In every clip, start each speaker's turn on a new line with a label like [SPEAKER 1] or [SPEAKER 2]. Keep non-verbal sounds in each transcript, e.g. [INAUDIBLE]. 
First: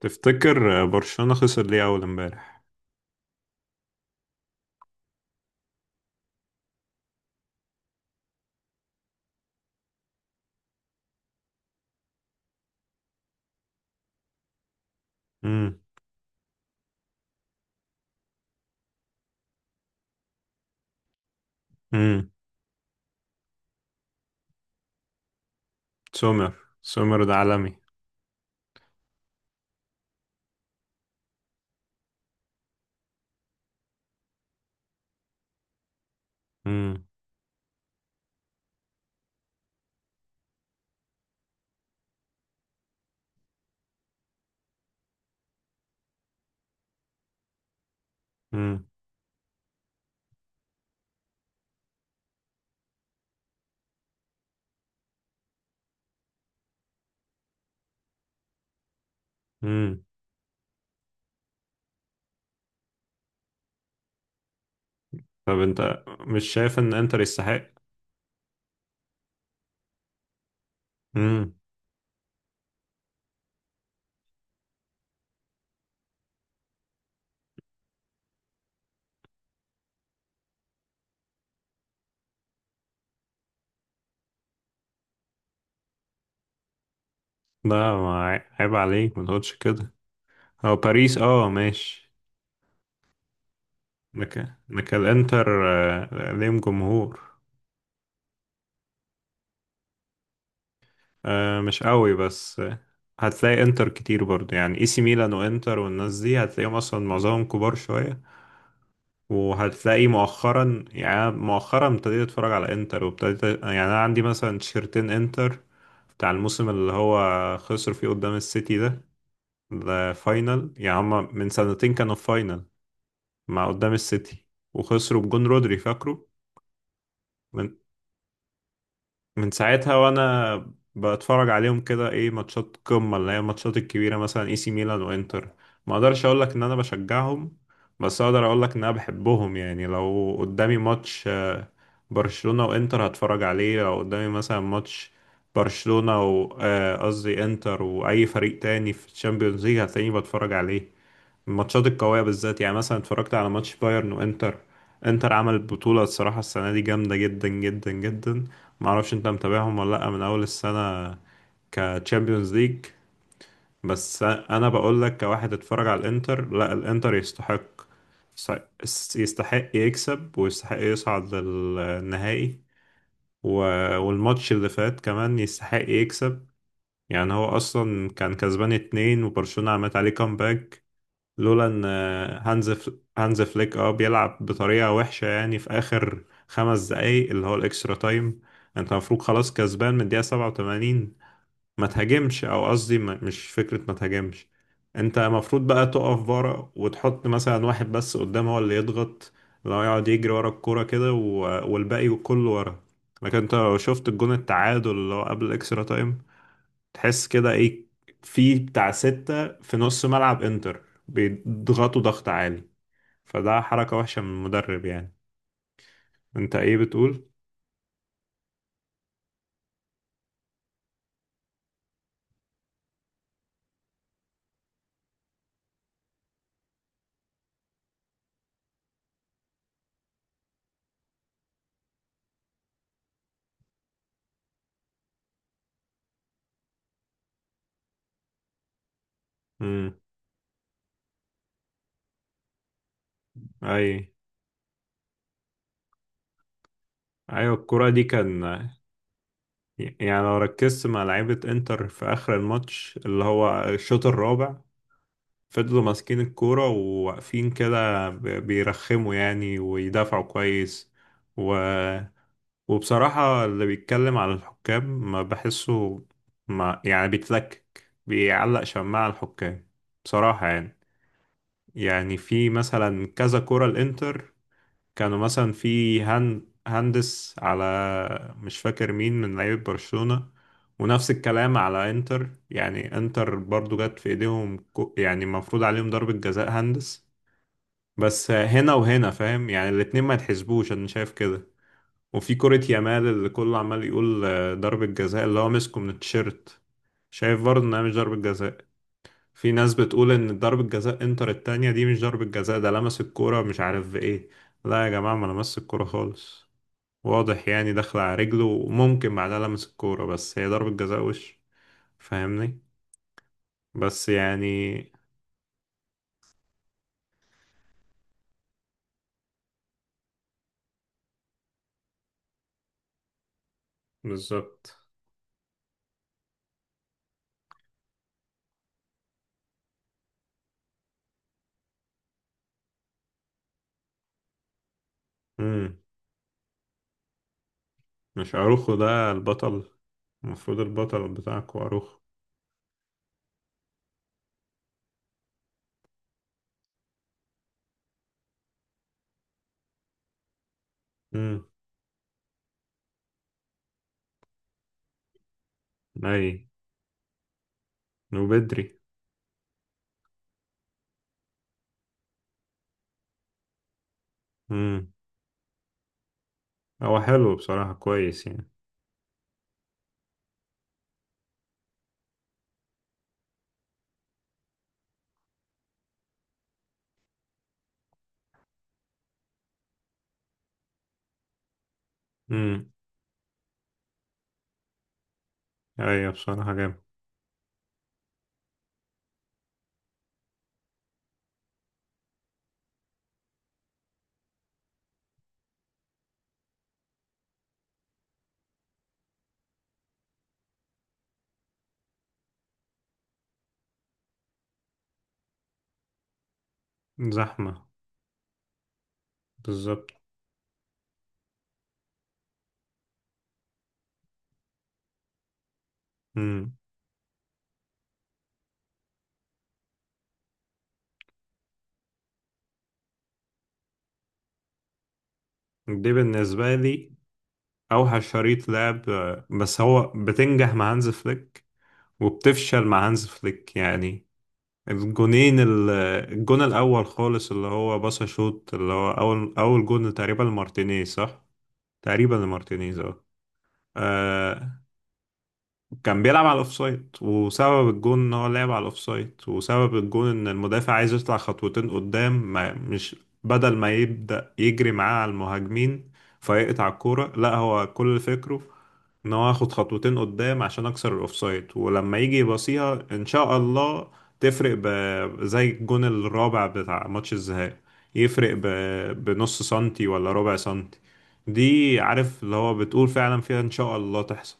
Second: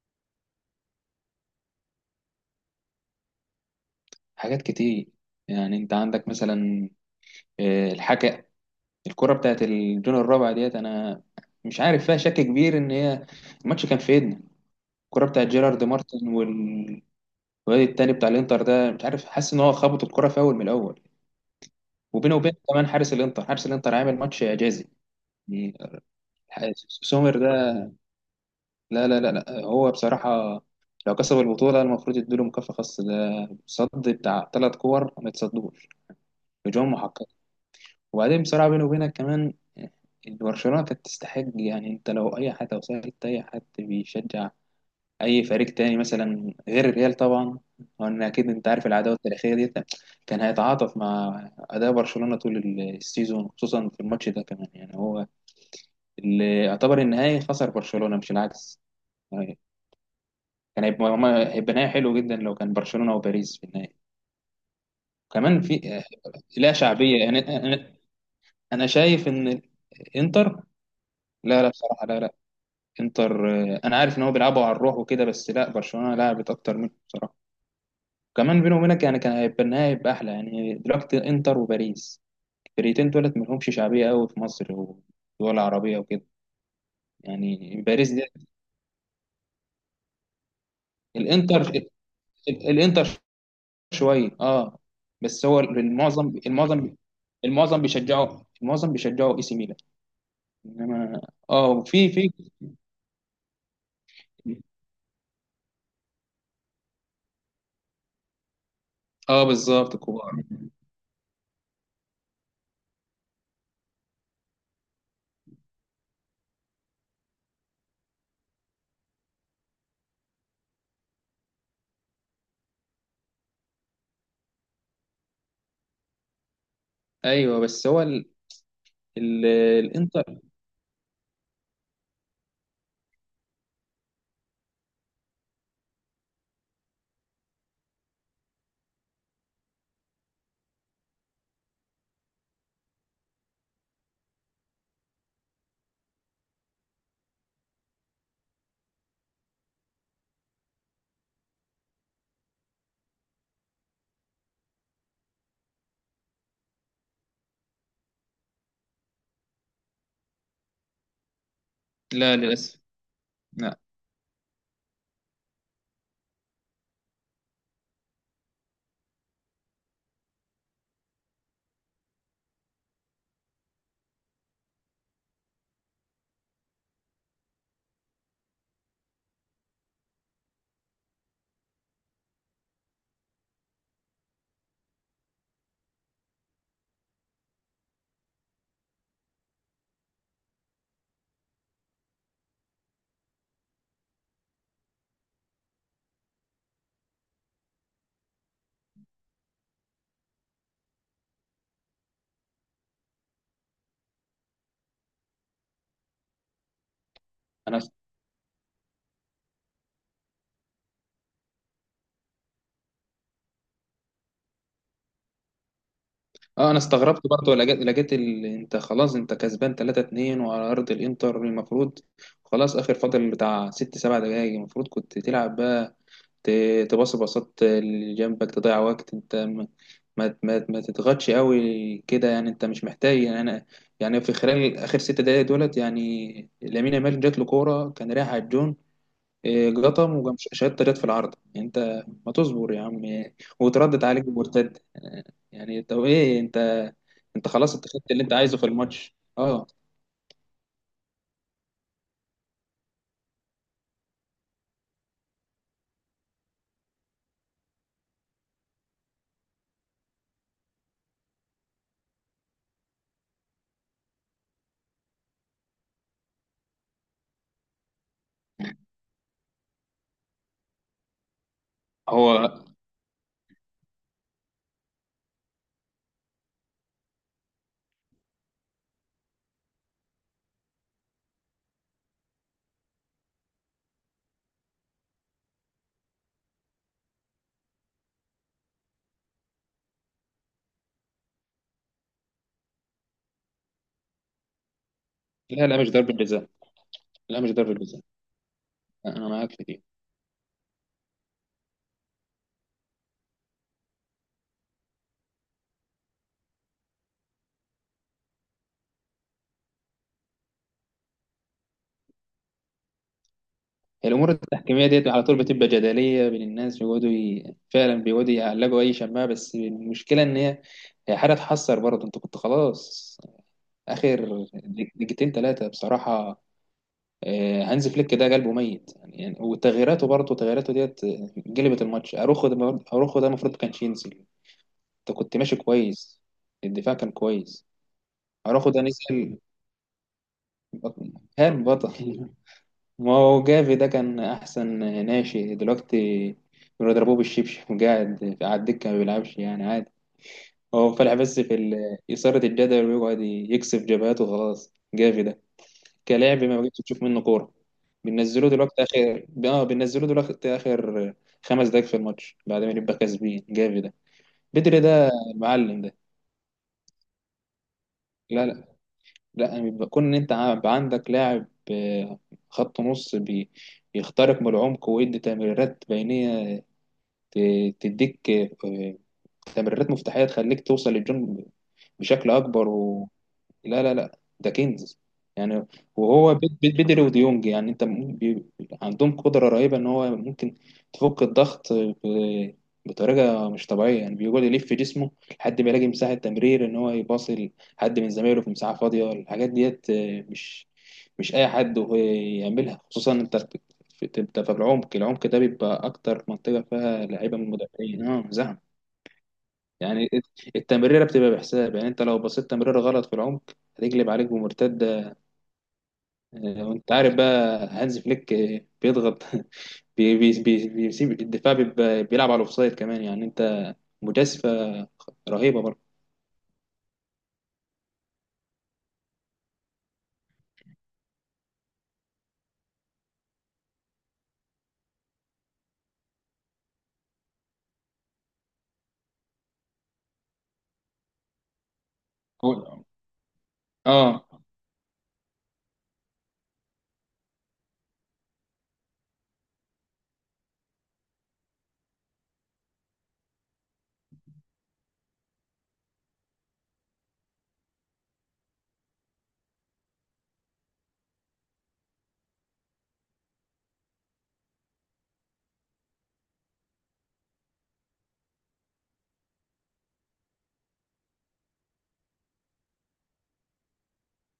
[SPEAKER 1] تفتكر برشلونة خسر ليه أول امبارح؟
[SPEAKER 2] حاجات كتير. يعني انت عندك مثلا، الحكا. الكرة بتاعت الجون الرابع ديت، انا مش عارف، فيها شك كبير ان هي الماتش كان في ايدنا. الكرة بتاعت
[SPEAKER 1] امم.
[SPEAKER 2] جيرارد مارتن والواد التاني بتاع الانتر ده، مش عارف، حاسس ان هو خبط الكرة في اول من الاول،
[SPEAKER 1] امم.
[SPEAKER 2] وبينه وبين كمان حارس الانتر عامل ماتش اعجازي يعني.
[SPEAKER 1] سومر، سومر ده
[SPEAKER 2] سومر ده،
[SPEAKER 1] عالمي.
[SPEAKER 2] لا لا لا لا، هو بصراحة لو كسب البطولة المفروض يديله مكافأة خاصة. ده صد بتاع 3 كور ما يتصدوش، هجوم
[SPEAKER 1] امم.
[SPEAKER 2] محقق. وبعدين بصراحة بيني وبينك كمان، إن برشلونة كانت تستحق. يعني انت لو اي حد، او سألت اي حد بيشجع اي فريق تاني مثلا غير الريال طبعا، وان اكيد انت
[SPEAKER 1] امم.
[SPEAKER 2] عارف العداوة التاريخية دي، كان هيتعاطف مع اداء برشلونة طول السيزون، خصوصا في الماتش ده كمان. يعني هو اللي يعتبر النهائي خسر برشلونة مش العكس يعني.
[SPEAKER 1] امم.
[SPEAKER 2] كان هيبقى هيبقى نهائي حلو جدا لو كان برشلونة وباريس في النهائي
[SPEAKER 1] طب
[SPEAKER 2] كمان. في
[SPEAKER 1] أنت مش
[SPEAKER 2] لا
[SPEAKER 1] شايف إن
[SPEAKER 2] شعبية.
[SPEAKER 1] إنتر
[SPEAKER 2] يعني
[SPEAKER 1] يستحق؟
[SPEAKER 2] انا أنا شايف ان انتر،
[SPEAKER 1] امم.
[SPEAKER 2] لا لا بصراحة لا لا، انتر، آه، انا عارف ان هو بيلعبوا على الروح وكده، بس لا، برشلونه لعبت اكتر منه بصراحه. كمان بيني وبينك، يعني كان هيبقى النهائي، هيبقى احلى. يعني دلوقتي انتر وباريس، الفرقتين دولت ملهمش شعبيه قوي في مصر ولا عربيه وكده
[SPEAKER 1] ده
[SPEAKER 2] يعني. باريس دي،
[SPEAKER 1] ما عي- عيب عليك ما تقولش كده. هو باريس أه،
[SPEAKER 2] الانتر،
[SPEAKER 1] ماشي،
[SPEAKER 2] الانتر، شويه
[SPEAKER 1] لكن
[SPEAKER 2] اه.
[SPEAKER 1] لكن
[SPEAKER 2] بس هو
[SPEAKER 1] الإنتر آه، ليهم جمهور.
[SPEAKER 2] المعظم بيشجعوا اي سي ميلان. انما،
[SPEAKER 1] آه، مش
[SPEAKER 2] اه، في
[SPEAKER 1] قوي
[SPEAKER 2] في
[SPEAKER 1] بس. آه، هتلاقي إنتر كتير برضه، يعني إي سي ميلان وإنتر والناس دي هتلاقيهم أصلا معظمهم كبار شوية.
[SPEAKER 2] اه، بالظبط،
[SPEAKER 1] وهتلاقي
[SPEAKER 2] كبار.
[SPEAKER 1] مؤخرا، يعني أنا مؤخرا ابتديت اتفرج على انتر، وابتديت، يعني انا عندي مثلا تيشرتين انتر بتاع الموسم اللي هو خسر فيه قدام السيتي ده. ده فاينل، يعني هما من سنتين كانوا في فاينل مع، قدام السيتي، وخسروا بجون رودري فاكره.
[SPEAKER 2] ايوه. بس هو
[SPEAKER 1] من ساعتها
[SPEAKER 2] الانتر،
[SPEAKER 1] وانا بتفرج عليهم كده، ايه، ماتشات قمة اللي هي الماتشات الكبيرة مثلا اي سي ميلان وانتر. ما اقدرش اقول لك ان انا بشجعهم، بس اقدر اقول لك ان انا بحبهم، يعني لو قدامي ماتش آه، برشلونة وانتر هتفرج عليه. لو قدامي مثلا ماتش برشلونة و قصدي انتر واي فريق تاني في الشامبيونز ليج هتلاقيني بتفرج عليه. الماتشات القوية بالذات، يعني مثلا اتفرجت على ماتش بايرن وانتر. انتر عمل بطولة، الصراحة السنة دي جامدة جدا جدا جدا. معرفش انت متابعهم ولا لأ من أول السنة
[SPEAKER 2] لا
[SPEAKER 1] كتشامبيونز
[SPEAKER 2] للاسف،
[SPEAKER 1] ليج.
[SPEAKER 2] لا.
[SPEAKER 1] بس أنا بقول لك، كواحد اتفرج على الانتر، لا، الانتر يستحق، يستحق يكسب ويستحق يصعد للنهائي و... والماتش اللي فات كمان يستحق يكسب. يعني هو أصلا كان كسبان اتنين وبرشلونة عملت عليه كامباك، لولا ان هانز فليك اه بيلعب بطريقة وحشة، يعني في اخر 5 دقايق اللي هو الاكسترا تايم. انت المفروض خلاص كسبان من الدقيقة 87، ما تهاجمش، او قصدي مش فكرة ما تهاجمش، انت المفروض بقى تقف ورا وتحط مثلا واحد بس قدام هو اللي يضغط، لو يقعد يجري ورا الكورة كده، والباقي كله ورا. لكن انت لو شفت الجون التعادل اللي هو قبل الاكسترا تايم تحس كده،
[SPEAKER 2] انا
[SPEAKER 1] ايه، في بتاع ستة في نص ملعب انتر بيضغطوا ضغط عالي. فده حركة وحشة من المدرب، يعني انت
[SPEAKER 2] اه
[SPEAKER 1] ايه
[SPEAKER 2] انا استغربت
[SPEAKER 1] بتقول؟
[SPEAKER 2] برضه. لقيت انت خلاص، انت كسبان 3-2 وعلى ارض الانتر. المفروض خلاص، اخر فاضل بتاع 6 7 دقايق، المفروض كنت تلعب بقى، ت... تباصي باصات اللي جنبك، تضيع وقت. انت ما تضغطش قوي كده. يعني انت مش محتاج. يعني انا، يعني في خلال اخر 6 دقايق دولت، يعني لامين يامال جات له كوره كان رايح على الجون، إيه،
[SPEAKER 1] امم.
[SPEAKER 2] جطم وجم شهادة رياض في العارضة. انت ما تصبر يا عم؟ إيه،
[SPEAKER 1] اي.
[SPEAKER 2] وتردد عليك بمرتد. يعني طب ايه انت
[SPEAKER 1] ايوه،
[SPEAKER 2] خلاص، انت
[SPEAKER 1] الكرة دي
[SPEAKER 2] خدت اللي انت عايزه في
[SPEAKER 1] كان،
[SPEAKER 2] الماتش، اه.
[SPEAKER 1] يعني لو ركزت مع لعيبة انتر في اخر الماتش اللي هو الشوط الرابع، فضلوا ماسكين الكورة وواقفين كده بيرخموا، يعني، ويدافعوا كويس. وبصراحة اللي بيتكلم على الحكام ما بحسه، ما، يعني بيتلكك، بيعلق شماعة على الحكام، بصراحة يعني. يعني
[SPEAKER 2] هو،
[SPEAKER 1] في مثلا كذا كرة الانتر كانوا مثلا في هندس على، مش فاكر مين من لعيبة برشلونة. ونفس الكلام على انتر، يعني انتر برضو جت في ايديهم يعني مفروض عليهم ضربة جزاء هندس. بس هنا وهنا، فاهم، يعني الاتنين ما يتحسبوش، انا شايف كده. وفي كرة يامال اللي كله عمال يقول آه، ضربة جزاء اللي هو
[SPEAKER 2] لا
[SPEAKER 1] مسكه
[SPEAKER 2] لا،
[SPEAKER 1] من
[SPEAKER 2] مش ضربة جزاء.
[SPEAKER 1] التيشيرت،
[SPEAKER 2] لا،
[SPEAKER 1] شايف
[SPEAKER 2] مش
[SPEAKER 1] برضه
[SPEAKER 2] ضربة
[SPEAKER 1] انها مش
[SPEAKER 2] جزاء.
[SPEAKER 1] ضربة جزاء.
[SPEAKER 2] انا معاك
[SPEAKER 1] في
[SPEAKER 2] في
[SPEAKER 1] ناس
[SPEAKER 2] دي.
[SPEAKER 1] بتقول ان ضربة جزاء انتر التانية دي مش ضربة جزاء، ده لمس الكورة مش عارف بايه. لا يا جماعة، ما لمس الكورة خالص، واضح يعني داخل على رجله وممكن بعدها لمس الكورة، بس هي ضربة جزاء وش، فاهمني، بس
[SPEAKER 2] الامور
[SPEAKER 1] يعني.
[SPEAKER 2] التحكيميه ديت على طول بتبقى جدليه بين الناس، بيقعدوا فعلا بيقعدوا يعلقوا اي شماعه. بس المشكله ان هي حاجه تحسر برضه. انت كنت خلاص، اخر
[SPEAKER 1] بالظبط.
[SPEAKER 2] دقيقتين ثلاثه بصراحه. هانز فليك ده قلبه ميت يعني. وتغييراته، برضه تغييراته ديت، جلبت الماتش. اروخو ده، اروخو ده المفروض كانش ينزل. انت كنت ماشي
[SPEAKER 1] امم.
[SPEAKER 2] كويس، الدفاع كان كويس.
[SPEAKER 1] مش
[SPEAKER 2] اروخو
[SPEAKER 1] اروخو
[SPEAKER 2] ده
[SPEAKER 1] ده
[SPEAKER 2] نزل
[SPEAKER 1] البطل؟ المفروض البطل
[SPEAKER 2] بطل.
[SPEAKER 1] بتاعكوا
[SPEAKER 2] كان
[SPEAKER 1] اروخو.
[SPEAKER 2] بطل [LAUGHS] ما هو جافي ده كان احسن. ناشئ دلوقتي بيضربوه بالشبشب، وقاعد على الدكه ما بيلعبش يعني عادي. هو فالح بس
[SPEAKER 1] امم.
[SPEAKER 2] في إثارة الجدل، ويقعد يكسب جبهاته. خلاص جافي ده
[SPEAKER 1] اي.
[SPEAKER 2] كلاعب، ما بقتش تشوف منه كوره.
[SPEAKER 1] وبدري.
[SPEAKER 2] بننزله دلوقتي اخر 5 دقايق في الماتش، بعد ما نبقى كاسبين. جافي ده، بدري
[SPEAKER 1] مم.
[SPEAKER 2] ده، المعلم ده،
[SPEAKER 1] هو حلو بصراحة، كويس
[SPEAKER 2] لا
[SPEAKER 1] يعني.
[SPEAKER 2] لا لا. يعني بيبقى كون ان انت عندك لاعب، آه، خط نص، بيخترق من العمق ويدي تمريرات بينيه، تديك، آه، تمريرات مفتاحيه تخليك توصل للجون بشكل اكبر.
[SPEAKER 1] امم.
[SPEAKER 2] لا لا لا، ده كنز يعني.
[SPEAKER 1] ايوه
[SPEAKER 2] وهو
[SPEAKER 1] بصراحة جامد.
[SPEAKER 2] بدري وديونج يعني، انت عندهم قدرة رهيبة ان هو ممكن تفك الضغط بطريقة مش طبيعية. يعني بيقعد يلف في جسمه لحد ما يلاقي مساحة تمرير، ان هو يباصي لحد من زمايله في مساحة فاضية. الحاجات ديت، مش اي حد هو يعملها. خصوصا انت انت في العمق. العمق ده بيبقى اكتر منطقة فيها لعيبة من
[SPEAKER 1] زحمة،
[SPEAKER 2] المدافعين، اه، زحمة
[SPEAKER 1] بالظبط.
[SPEAKER 2] يعني. التمريره بتبقى بحساب. يعني انت لو بصيت تمريره غلط في العمق، هتقلب عليك بمرتده.
[SPEAKER 1] امم.
[SPEAKER 2] وانت عارف بقى هانز فليك بيضغط [LAUGHS] بي بي بي بيسيب الدفاع، بيلعب على الاوفسايد كمان. يعني انت، مجازفه رهيبه برضه.
[SPEAKER 1] دي بالنسبة لي اوحش شريط لعب آه، بس هو بتنجح مع هانز فليك وبتفشل مع هانز فليك، يعني الجونين الجون الاول خالص اللي هو باصا شوت اللي هو اول جون تقريبا لمارتينيز، صح؟ تقريبا لمارتينيز،
[SPEAKER 2] هو-
[SPEAKER 1] اه.
[SPEAKER 2] اه،
[SPEAKER 1] آه، كان بيلعب على الاوفسايد، وسبب الجون ان هو لعب على الاوفسايد، وسبب الجون ان المدافع عايز يطلع خطوتين قدام، ما مش، بدل ما يبدأ يجري معاه على المهاجمين فيقطع الكورة، لا، هو كل فكره ان هو ياخد خطوتين قدام عشان اكسر الاوفسايد، ولما يجي يباصيها ان شاء الله تفرق ب... زي الجون الرابع بتاع ماتش الذهاب، يفرق ب... بنص سنتي ولا ربع سنتي. دي عارف اللي هو بتقول فعلا فيها ان شاء الله تحصل،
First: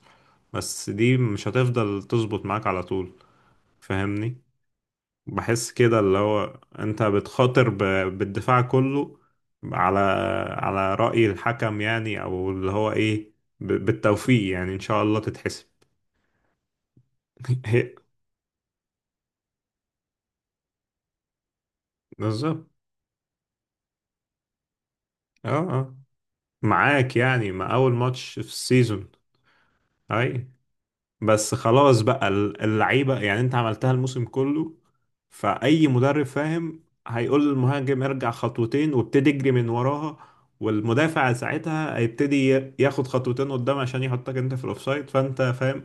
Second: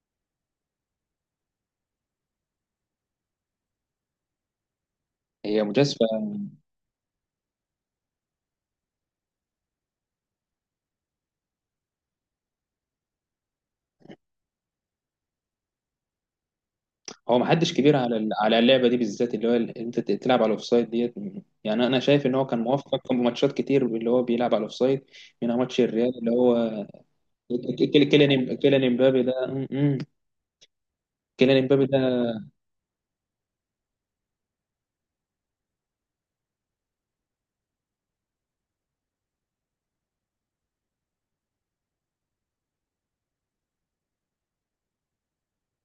[SPEAKER 1] بس دي مش هتفضل تظبط معاك على طول، فاهمني.
[SPEAKER 2] هي
[SPEAKER 1] بحس كده
[SPEAKER 2] مجازفه.
[SPEAKER 1] اللي هو انت بتخاطر ب... بالدفاع كله، على، على رأي الحكم يعني، او اللي هو ايه، ب... بالتوفيق يعني ان شاء الله تتحسب.
[SPEAKER 2] هو ما
[SPEAKER 1] [LAUGHS]
[SPEAKER 2] حدش
[SPEAKER 1] هي-
[SPEAKER 2] كبير على على اللعبه دي بالذات، اللي هو انت تلعب على الاوفسايد ديت. يعني انا شايف ان هو كان
[SPEAKER 1] بالظبط.
[SPEAKER 2] موفق في ماتشات كتير اللي هو بيلعب على الاوفسايد، منها
[SPEAKER 1] اه،
[SPEAKER 2] ماتش
[SPEAKER 1] اه،
[SPEAKER 2] الريال اللي هو
[SPEAKER 1] معاك، يعني مع
[SPEAKER 2] ك-
[SPEAKER 1] اول
[SPEAKER 2] ك-
[SPEAKER 1] ماتش في
[SPEAKER 2] كيليان
[SPEAKER 1] السيزون.
[SPEAKER 2] امبابي ده
[SPEAKER 1] اي. بس
[SPEAKER 2] كيليان امبابي ده
[SPEAKER 1] خلاص بقى اللعيبة، يعني انت عملتها الموسم كله، فأي مدرب فاهم هيقول للمهاجم ارجع خطوتين وابتدي اجري من وراها، والمدافع ساعتها هيبتدي ياخد خطوتين قدام عشان يحطك انت في الاوفسايد، فانت فاهم،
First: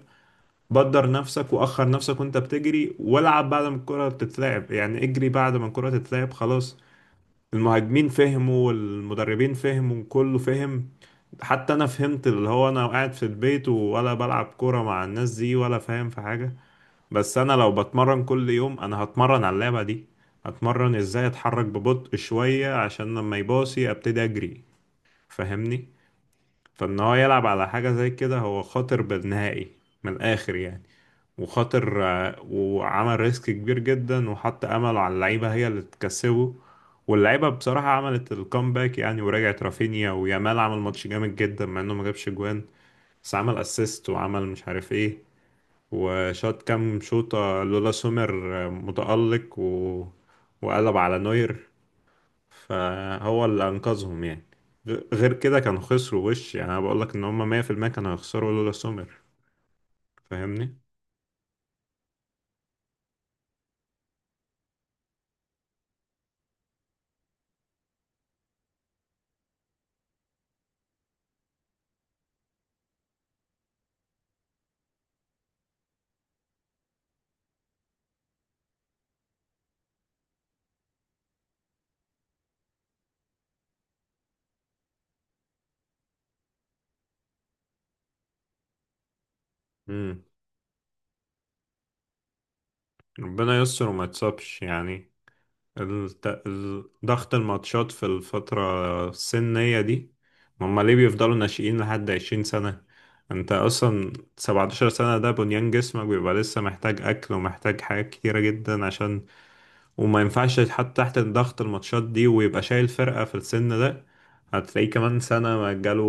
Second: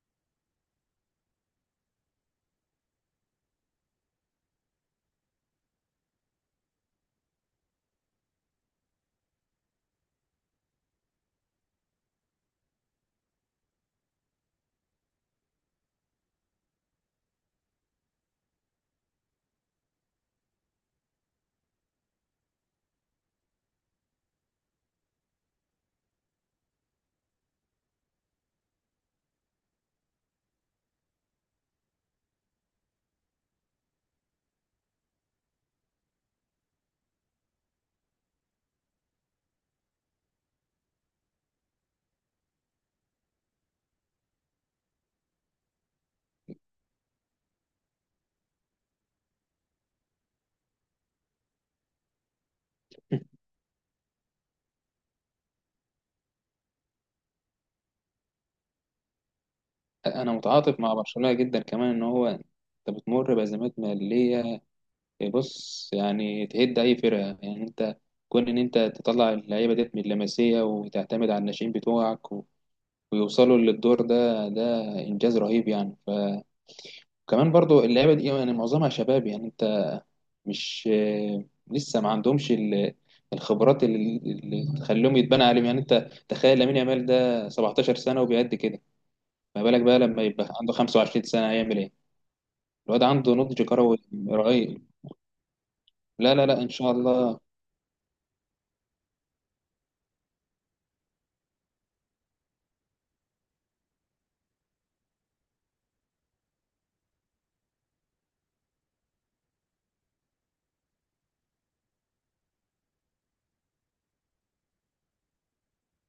[SPEAKER 1] بدر نفسك واخر نفسك وانت بتجري، والعب بعد ما الكرة تتلعب، يعني اجري بعد ما الكرة تتلعب، خلاص. المهاجمين فهموا والمدربين فهموا، كله فهم، حتى انا فهمت اللي هو انا قاعد في البيت ولا بلعب كورة مع الناس دي ولا فاهم في حاجة. بس انا لو بتمرن كل يوم انا هتمرن على اللعبة دي، هتمرن ازاي اتحرك ببطء شوية عشان لما يباصي ابتدي اجري، فاهمني. فان هو يلعب على حاجة زي كده، هو خاطر بالنهائي من الاخر يعني، وخاطر آه، وعمل ريسك كبير جدا وحط امله على اللعيبة هي اللي تكسبه. واللعيبة بصراحة عملت الكومباك، يعني ورجعت رافينيا ويامال عمل ماتش جامد جدا، مع انه ما جابش جوان، بس عمل اسيست وعمل مش عارف ايه، وشاط كام شوطة، لولا سومر آه، متألق و... وقلب على نوير، فهو
[SPEAKER 2] [LAUGHS]
[SPEAKER 1] اللي انقذهم يعني. غير كده كانوا خسروا وش، يعني انا بقول لك ان هم 100% كانوا هيخسروا لولا سومر،
[SPEAKER 2] انا
[SPEAKER 1] فاهمني.
[SPEAKER 2] متعاطف مع برشلونه جدا، كمان ان هو انت بتمر بازمات ماليه. بص يعني، تهد اي فرقه. يعني انت كون ان انت تطلع اللعيبه ديت من اللمسيه وتعتمد على الناشئين بتوعك ويوصلوا للدور ده، ده انجاز رهيب يعني. فكمان برضو اللعيبه دي يعني معظمها شباب. يعني انت مش [HESITATION] لسه ما عندهمش الخبرات اللي تخليهم يتبنى عليهم. يعني انت تخيل، لامين يامال ده 17 سنه وبيأدي كده، ما بالك بقى لما
[SPEAKER 1] امم.
[SPEAKER 2] يبقى عنده 25 سنه هيعمل ايه؟ الواد عنده
[SPEAKER 1] ربنا
[SPEAKER 2] نضج
[SPEAKER 1] يستر
[SPEAKER 2] كروي
[SPEAKER 1] وما يتصابش
[SPEAKER 2] رهيب.
[SPEAKER 1] يعني،
[SPEAKER 2] لا لا لا ان شاء
[SPEAKER 1] ضغط
[SPEAKER 2] الله.
[SPEAKER 1] الماتشات في الفترة السنية دي. ما هم ليه بيفضلوا ناشئين لحد 20 سنة؟ انت اصلا 17 سنة، ده بنيان جسمك بيبقى لسه محتاج اكل ومحتاج حاجات كتيرة جدا عشان، وما ينفعش يتحط تحت ضغط الماتشات دي ويبقى شايل فرقة في السن ده. هتلاقيه كمان سنة ما جاله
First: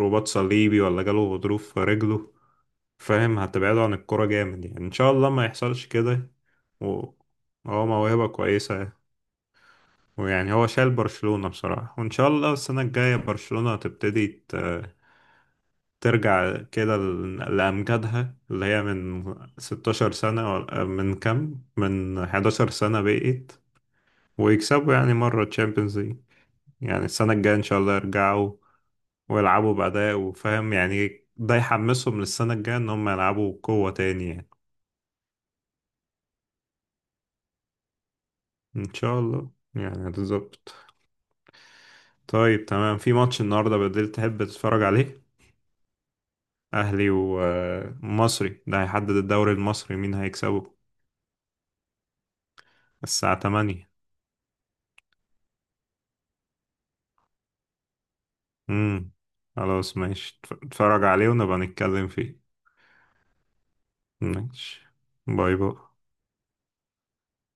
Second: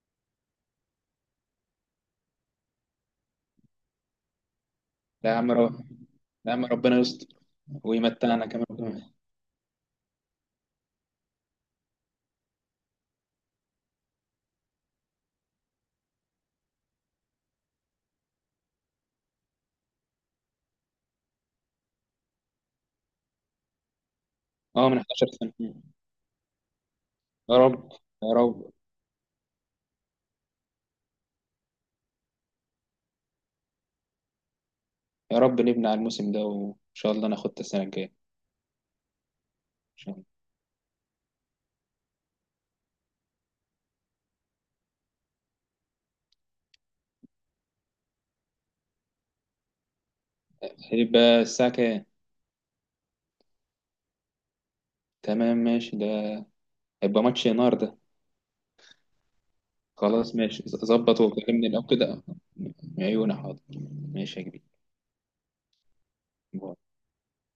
[SPEAKER 1] رباط صليبي ولا جاله غضروف في رجله، فاهم، هتبعده عن الكرة جامد، يعني ان شاء الله
[SPEAKER 2] لا يا
[SPEAKER 1] ما
[SPEAKER 2] عم،
[SPEAKER 1] يحصلش كده.
[SPEAKER 2] لا يا عم،
[SPEAKER 1] و-
[SPEAKER 2] ربنا يستر.
[SPEAKER 1] هو موهبة
[SPEAKER 2] ويمتعنا كمان
[SPEAKER 1] كويسة، ويعني هو شايل برشلونة بصراحة، وإن شاء الله السنة الجاية برشلونة تبتدي ترجع كده لأمجادها اللي هي من 16 سنة من كام؟ من 11 سنة بقيت،
[SPEAKER 2] اه،
[SPEAKER 1] ويكسبوا
[SPEAKER 2] من
[SPEAKER 1] يعني
[SPEAKER 2] 11
[SPEAKER 1] مرة
[SPEAKER 2] سنة.
[SPEAKER 1] تشامبيونز ليج. يعني السنة الجاية
[SPEAKER 2] يا
[SPEAKER 1] إن شاء
[SPEAKER 2] رب،
[SPEAKER 1] الله
[SPEAKER 2] يا
[SPEAKER 1] يرجعوا،
[SPEAKER 2] رب.
[SPEAKER 1] ويلعبوا بأداء، وفاهم يعني، ده يحمسهم للسنة الجاية إن هم يلعبوا بقوة تاني يعني.
[SPEAKER 2] يا رب نبني على الموسم ده، وان شاء الله ناخد السنة الجاية، ان
[SPEAKER 1] إن شاء الله يعني،
[SPEAKER 2] شاء الله.
[SPEAKER 1] بالظبط. طيب تمام، في ماتش النهاردة بالليل تحب تتفرج عليه؟ أهلي ومصري ده هيحدد الدوري المصري مين هيكسبه.
[SPEAKER 2] هيبقى الساعة كام؟
[SPEAKER 1] الساعة تمانية.
[SPEAKER 2] تمام ماشي ده. هيبقى ماتش نار ده.
[SPEAKER 1] امم. خلاص
[SPEAKER 2] خلاص
[SPEAKER 1] ماشي،
[SPEAKER 2] ماشي،
[SPEAKER 1] اتفرج
[SPEAKER 2] ظبط
[SPEAKER 1] عليه ونبقى
[SPEAKER 2] وكلمني لو
[SPEAKER 1] نتكلم
[SPEAKER 2] كده.
[SPEAKER 1] فيه.
[SPEAKER 2] عيوني، حاضر. ماشي يا
[SPEAKER 1] ماشي، باي باي.
[SPEAKER 2] كبير.